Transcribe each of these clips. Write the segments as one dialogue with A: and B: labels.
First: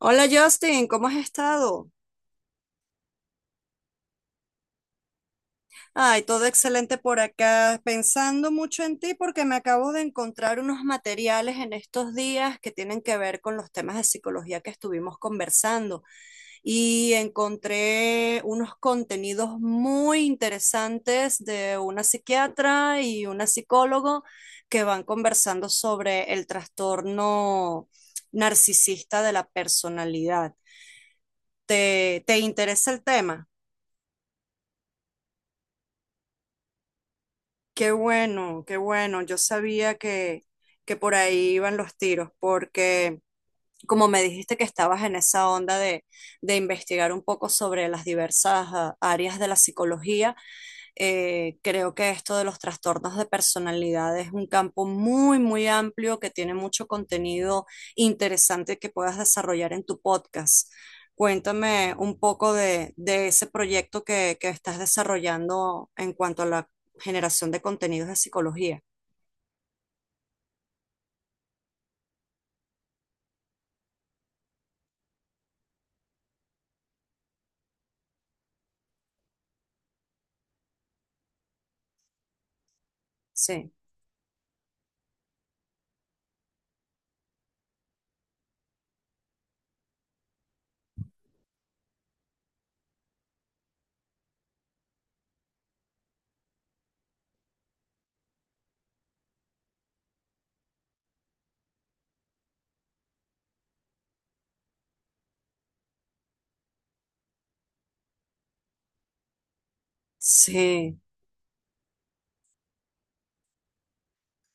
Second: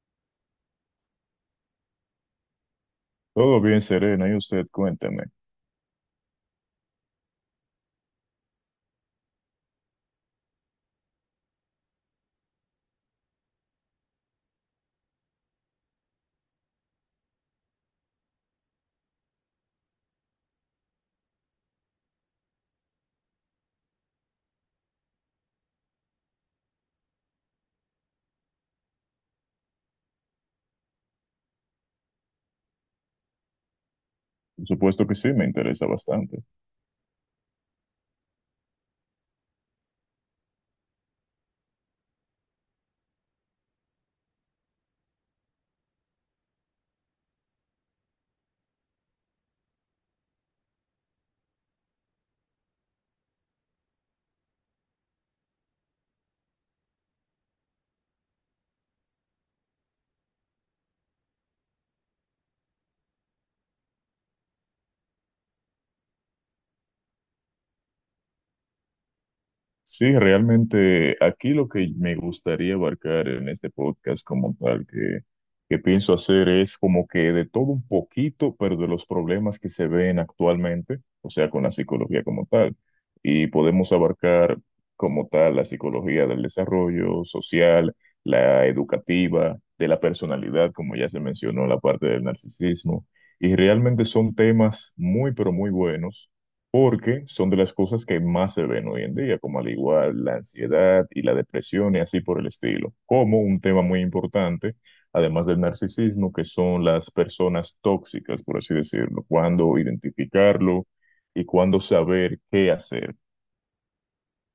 A: Hola Justin, ¿cómo has estado?
B: Todo bien, Serena, y usted cuénteme.
A: Ay, todo excelente por acá, pensando mucho en ti porque me acabo de encontrar unos materiales en estos días que tienen que ver con los temas de psicología que estuvimos conversando y encontré unos contenidos muy interesantes de una psiquiatra y una psicólogo que van conversando sobre el trastorno narcisista de la personalidad. ¿Te interesa el tema?
B: Por supuesto que sí, me interesa bastante.
A: Qué bueno, qué bueno. Yo sabía que por ahí iban los tiros, porque como me dijiste que estabas en esa onda de investigar un poco sobre las diversas áreas de la psicología. Creo que esto de los trastornos de personalidad es un campo muy, muy amplio que tiene mucho contenido interesante que puedas desarrollar en tu podcast. Cuéntame un poco de ese proyecto que estás desarrollando en cuanto a la generación de contenidos de psicología.
B: Sí, realmente aquí lo que me gustaría abarcar en este podcast como tal que pienso hacer es como que de todo un poquito, pero de los problemas que se ven actualmente, o sea, con la psicología como tal. Y
A: Sí,
B: podemos abarcar como tal la psicología del desarrollo social, la educativa, de la personalidad, como ya se mencionó, la parte del narcisismo. Y realmente son temas muy, pero muy buenos porque son de las cosas que más se ven hoy en día, como al igual la ansiedad y la depresión y así por el estilo, como un tema muy importante, además del narcisismo, que son las personas tóxicas, por así decirlo, cuándo identificarlo
A: sí.
B: y cuándo saber qué hacer.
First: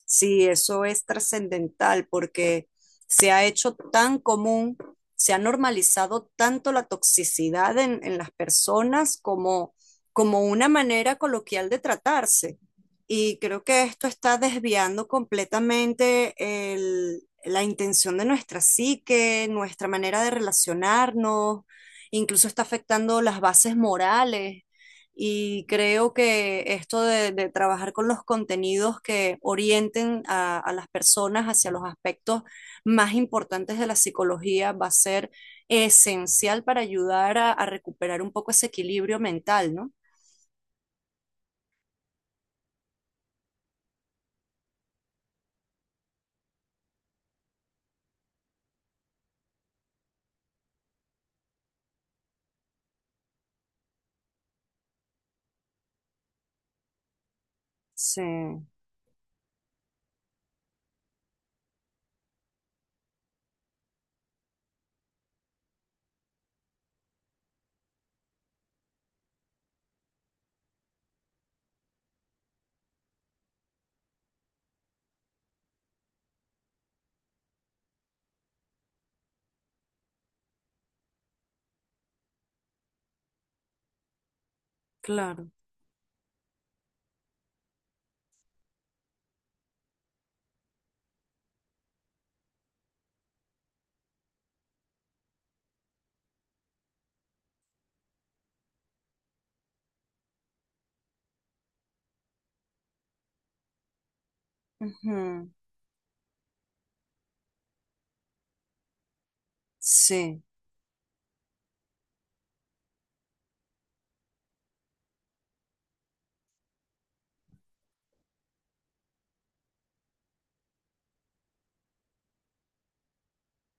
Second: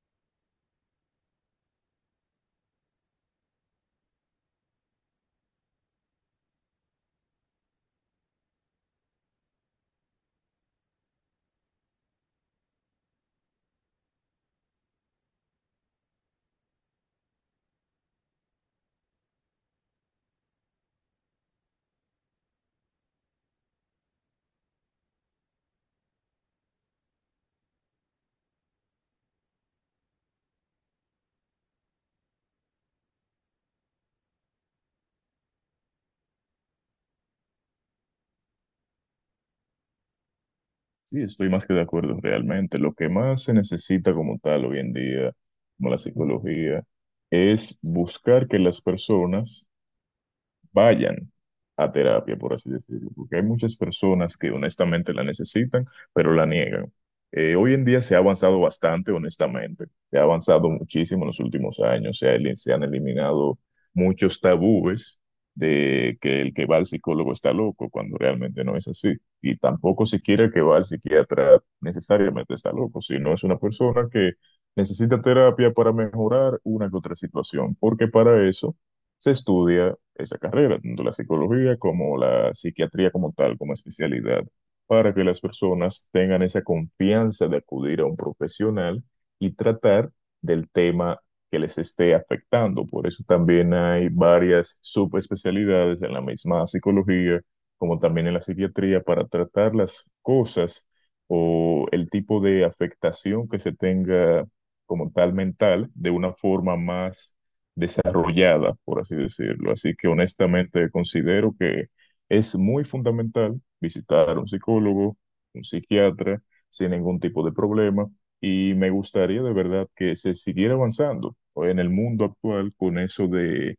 A: Sí, eso es trascendental porque se ha hecho tan común, se ha normalizado tanto la toxicidad en las personas como, como una manera coloquial de tratarse. Y creo que esto está desviando completamente la intención de nuestra psique, nuestra manera de relacionarnos, incluso está afectando las bases morales. Y creo que esto de trabajar con los contenidos que orienten a las personas hacia los aspectos más importantes de la psicología va a ser esencial para ayudar a recuperar un poco ese equilibrio mental, ¿no?
B: Sí, estoy más que de acuerdo realmente. Lo que más se necesita como tal hoy en día, como la psicología, es buscar que las personas vayan a terapia, por así decirlo, porque hay muchas personas que honestamente la necesitan, pero la niegan. Hoy en día se ha
A: Sí,
B: avanzado bastante, honestamente, se ha avanzado muchísimo en los últimos años, se han eliminado muchos tabúes de que el que va al psicólogo está loco, cuando realmente no es así. Y tampoco siquiera el que va al psiquiatra necesariamente está loco, sino es una persona que necesita terapia para mejorar una que otra situación, porque para eso se estudia esa carrera, tanto la psicología como la psiquiatría como tal, como especialidad, para que las
A: claro.
B: personas tengan esa confianza de acudir a un profesional y tratar del tema que les esté afectando. Por eso también hay varias subespecialidades en la misma psicología, como también en la psiquiatría, para tratar las cosas o el tipo de afectación que se tenga como tal
A: Ujú.
B: mental de una forma más desarrollada, por así decirlo. Así que
A: Sí.
B: honestamente considero que es muy fundamental visitar a un psicólogo, un psiquiatra, sin ningún tipo de problema. Y me gustaría de verdad que se siguiera avanzando, ¿no?, en el mundo actual con eso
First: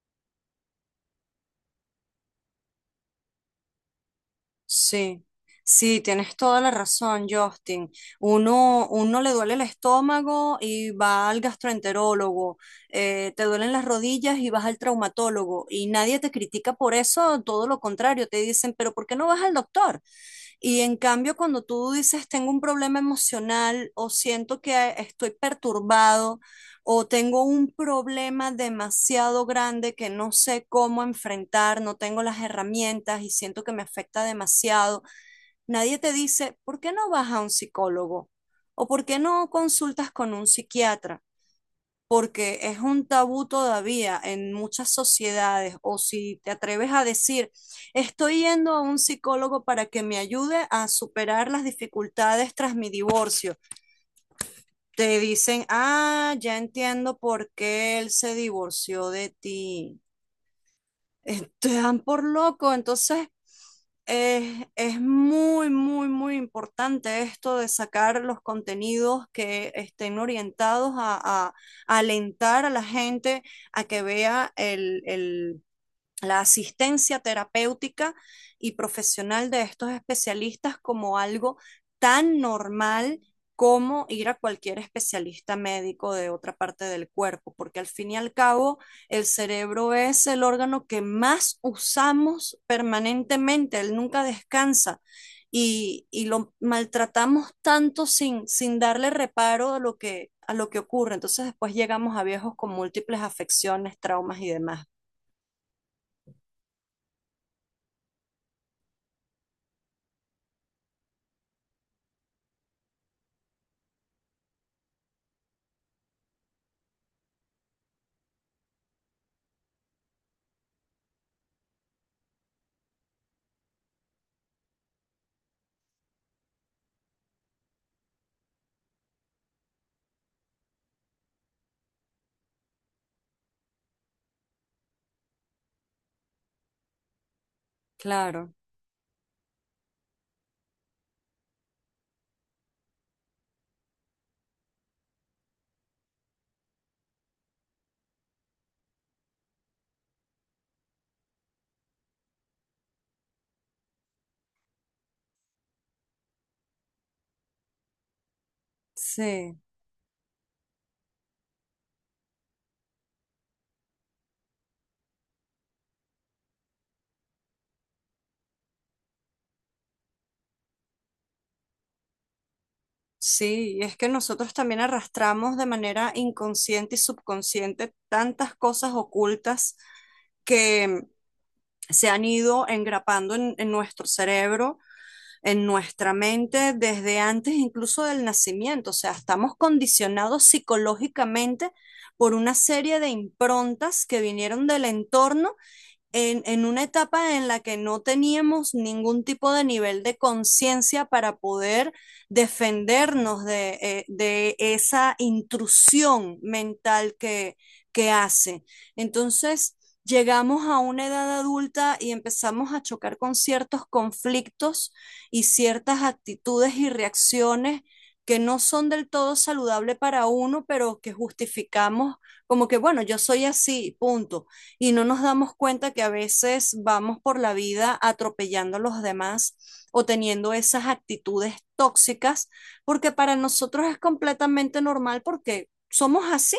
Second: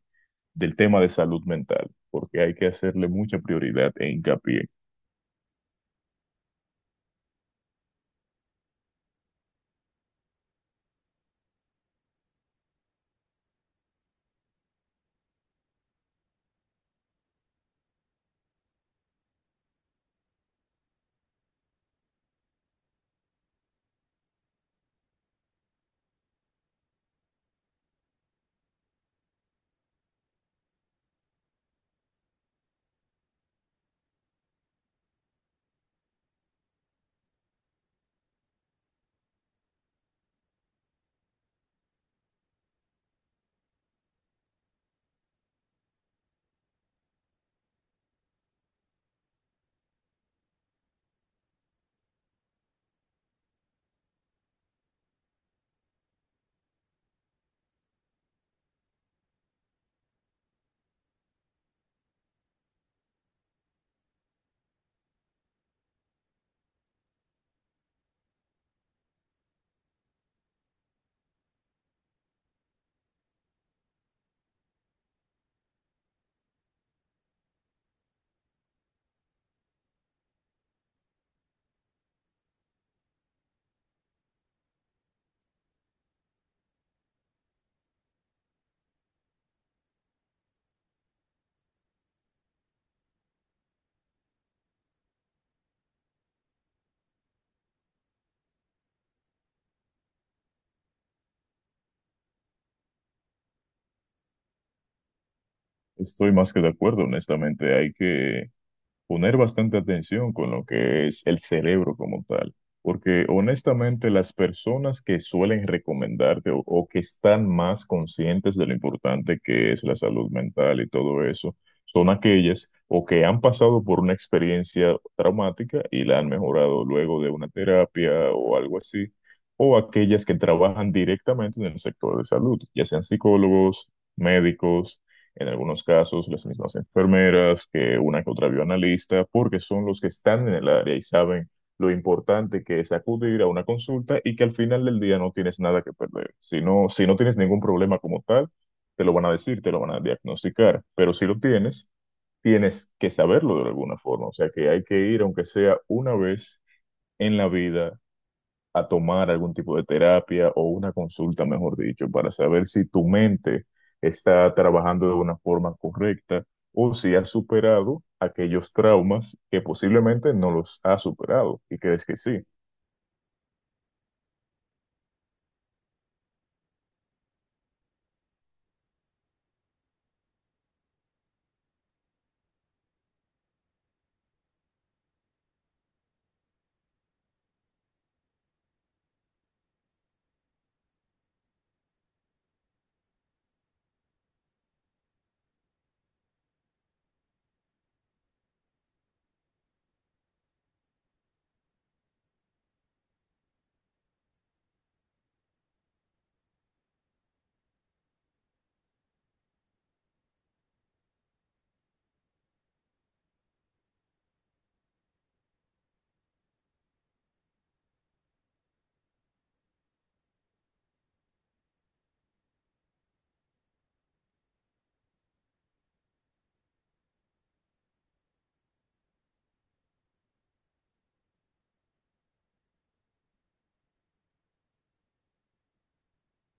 B: del tema de salud mental, porque hay que hacerle mucha prioridad e hincapié.
A: Sí, sí, tienes toda la razón, Justin. Uno le duele el estómago y va al gastroenterólogo, te duelen las rodillas y vas al traumatólogo y nadie te critica por eso, todo lo contrario, te dicen, pero ¿por qué no vas al doctor? Y en cambio, cuando tú dices, tengo un problema emocional o siento que estoy perturbado, o tengo un problema demasiado grande que no sé cómo enfrentar, no tengo las herramientas y siento que me afecta demasiado. Nadie te dice, ¿por qué no vas a un psicólogo? ¿O por qué no consultas con un psiquiatra? Porque es un tabú todavía en muchas sociedades. O si te atreves a decir, estoy yendo a un psicólogo para que me ayude a superar las dificultades tras mi divorcio te dicen, ah, ya entiendo por qué él se divorció de ti. Te dan por loco, entonces es muy, muy, muy importante esto de sacar los contenidos que estén orientados a, a- a alentar a la gente a que vea el la asistencia terapéutica y profesional de estos especialistas como algo tan normal como ir a cualquier especialista médico de otra parte del cuerpo, porque al fin y al cabo el cerebro es el órgano que más usamos permanentemente, él nunca descansa y lo maltratamos tanto sin, sin darle reparo a lo que ocurre. Entonces después llegamos a viejos con múltiples afecciones, traumas y demás.
B: Estoy más que de acuerdo, honestamente. Hay que poner bastante atención con lo que es el cerebro como tal, porque honestamente las personas que suelen recomendarte o que están más conscientes de lo importante que es la salud mental y todo eso, son aquellas o que han pasado por una experiencia traumática y la han mejorado luego de una terapia o algo así, o aquellas que trabajan directamente en el sector de salud, ya sean psicólogos, médicos, en algunos casos las mismas enfermeras que una que
A: Claro.
B: otra bioanalista, porque son los que están en el área y saben lo importante que es acudir a una consulta y que al final del día no tienes nada que perder. Si no, si no tienes ningún problema como tal, te lo van a decir, te lo van a diagnosticar, pero si lo tienes, tienes que saberlo de alguna forma, o sea que hay que ir, aunque sea una vez en la vida, a tomar algún
A: Sí,
B: tipo de terapia o una consulta, mejor dicho, para saber si tu mente está trabajando de una forma correcta o si has superado aquellos traumas que posiblemente no los has superado y crees que sí.
A: sí, y es que nosotros también arrastramos de manera inconsciente y subconsciente tantas cosas ocultas que se han ido engrapando en nuestro cerebro, en nuestra mente, desde antes incluso del nacimiento. O sea, estamos condicionados psicológicamente por una serie de improntas que vinieron del entorno en una etapa en la que no teníamos ningún tipo de nivel de conciencia para poder defendernos de esa intrusión mental que hace. Entonces, llegamos a una edad adulta y empezamos a chocar con ciertos conflictos y ciertas actitudes y reacciones que no son del todo saludables para uno, pero que justificamos como que, bueno, yo soy así, punto y no nos damos cuenta que a veces vamos por la vida atropellando a los demás o teniendo esas actitudes tóxicas, porque para nosotros es completamente normal porque somos así.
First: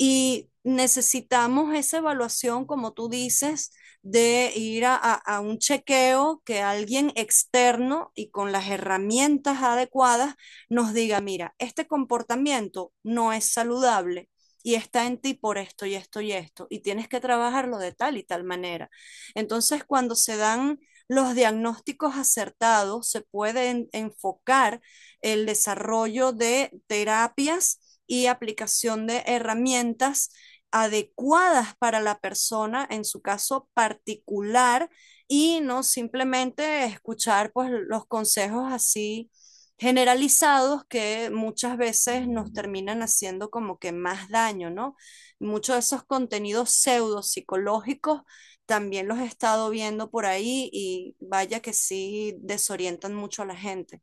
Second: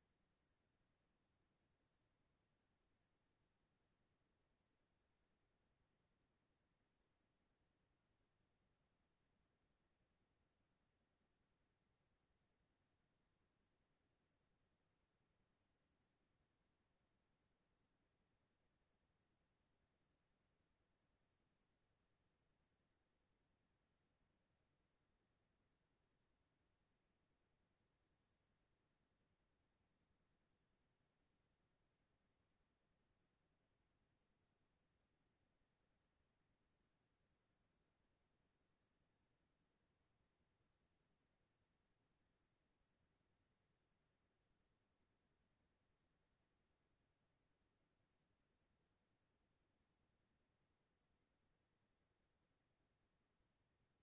A: Y necesitamos esa evaluación, como tú dices, de ir a, a un chequeo que alguien externo y con las herramientas adecuadas nos diga, mira, este comportamiento no es saludable. Y está en ti por esto y esto y esto, y tienes que trabajarlo de tal y tal manera. Entonces, cuando se dan los diagnósticos acertados, se pueden enfocar el desarrollo de terapias y aplicación de herramientas adecuadas para la persona en su caso particular y no simplemente escuchar pues los consejos así generalizados que muchas veces nos terminan haciendo como que más daño, ¿no? Muchos de esos contenidos pseudo psicológicos también los he estado viendo por ahí y vaya que sí desorientan mucho a la gente.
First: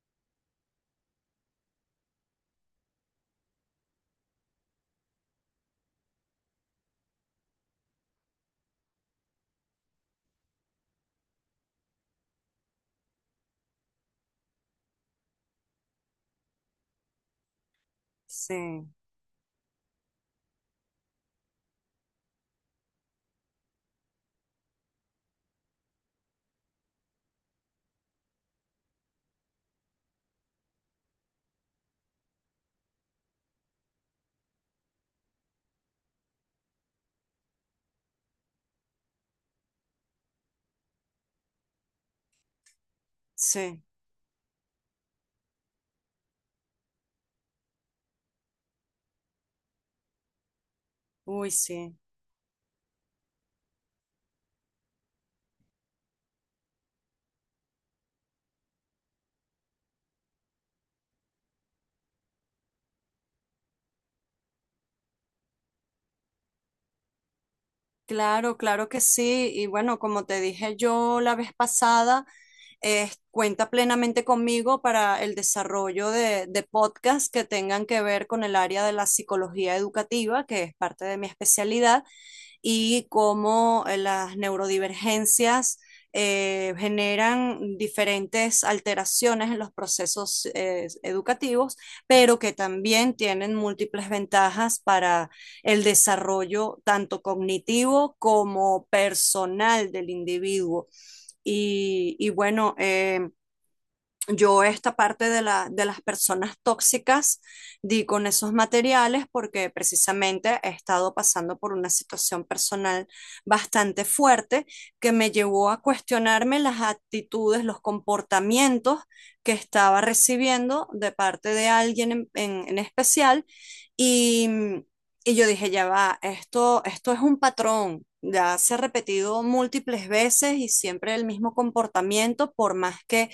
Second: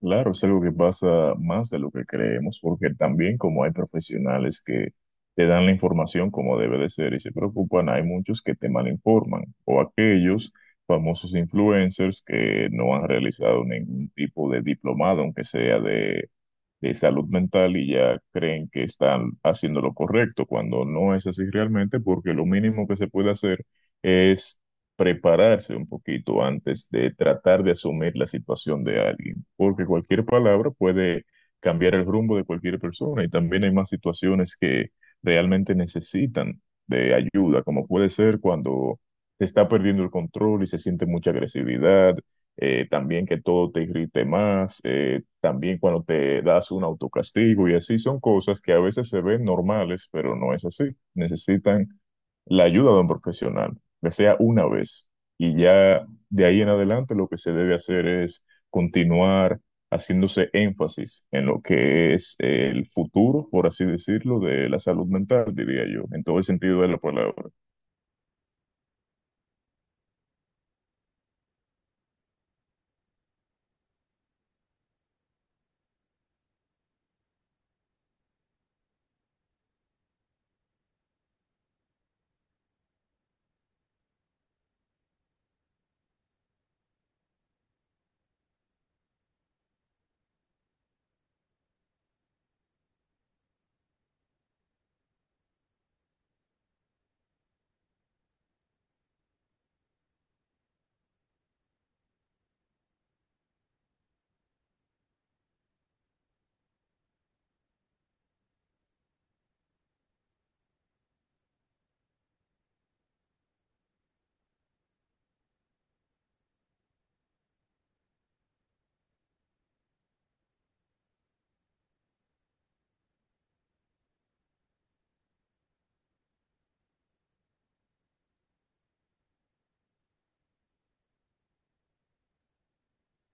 B: Claro, es algo que pasa más de lo que creemos, porque también como hay profesionales que te dan la información como debe de ser y se preocupan, hay muchos que te malinforman, o aquellos famosos influencers que no han realizado ningún tipo de diplomado, aunque sea de salud mental, y ya creen que
A: Sí,
B: están haciendo lo correcto, cuando no es así realmente, porque lo mínimo que se puede hacer es prepararse un poquito antes de tratar de asumir la situación de alguien, porque cualquier palabra puede cambiar el rumbo de cualquier persona y también hay más situaciones que realmente necesitan de ayuda, como puede ser cuando se está perdiendo el control y se siente mucha agresividad, también que todo
A: sí,
B: te irrite más, también cuando te das un autocastigo y así son cosas que a veces se ven normales, pero no es así,
A: uy,
B: necesitan
A: sí.
B: la ayuda de un profesional ya sea una vez. Y ya de ahí en adelante lo que se debe hacer es continuar haciéndose énfasis en lo que es el futuro, por así decirlo, de la salud mental, diría yo, en todo el sentido de la palabra.
A: Claro, claro que sí. Y bueno, como te dije yo la vez pasada, cuenta plenamente conmigo para el desarrollo de podcasts que tengan que ver con el área de la psicología educativa, que es parte de mi especialidad, y cómo las neurodivergencias generan diferentes alteraciones en los procesos educativos, pero que también tienen múltiples ventajas para el desarrollo tanto cognitivo como personal del individuo. Y bueno, yo esta parte de la, de las personas tóxicas di con esos materiales porque precisamente he estado pasando por una situación personal bastante fuerte que me llevó a cuestionarme las actitudes, los comportamientos que estaba recibiendo de parte de alguien en, en especial y, y yo dije, ya va, esto es un patrón. Ya se ha repetido múltiples veces y siempre el mismo comportamiento, por más que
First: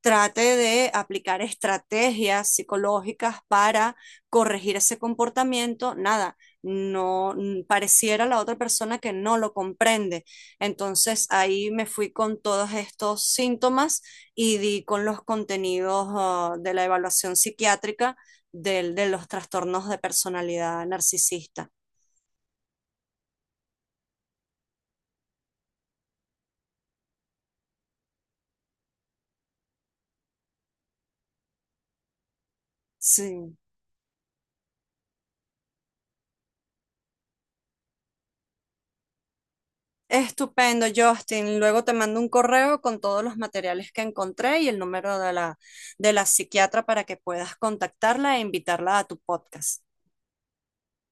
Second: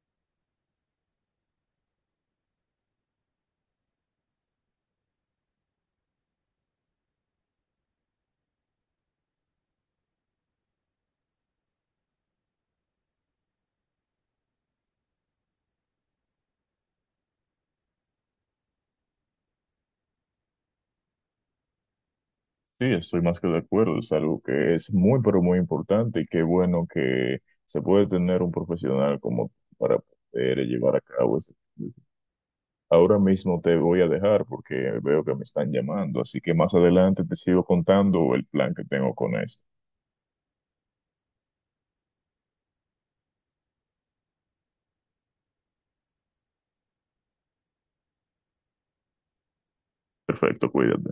A: trate de aplicar estrategias psicológicas para corregir ese comportamiento, nada, no pareciera la otra persona que no lo comprende. Entonces ahí me fui con todos estos síntomas y di con los contenidos de la evaluación psiquiátrica del, de los trastornos de personalidad narcisista.
B: Sí, estoy más que de acuerdo, es algo que es muy, pero muy importante y qué bueno que se puede tener un profesional como para poder llevar a cabo este. Ahora
A: Sí.
B: mismo te voy a dejar porque veo que me están llamando, así que más adelante te sigo contando el plan que tengo con esto.
A: Estupendo, Justin. Luego te mando un correo con todos los materiales que encontré y el número de la psiquiatra para que puedas contactarla e invitarla a tu podcast.
B: Perfecto, cuídate.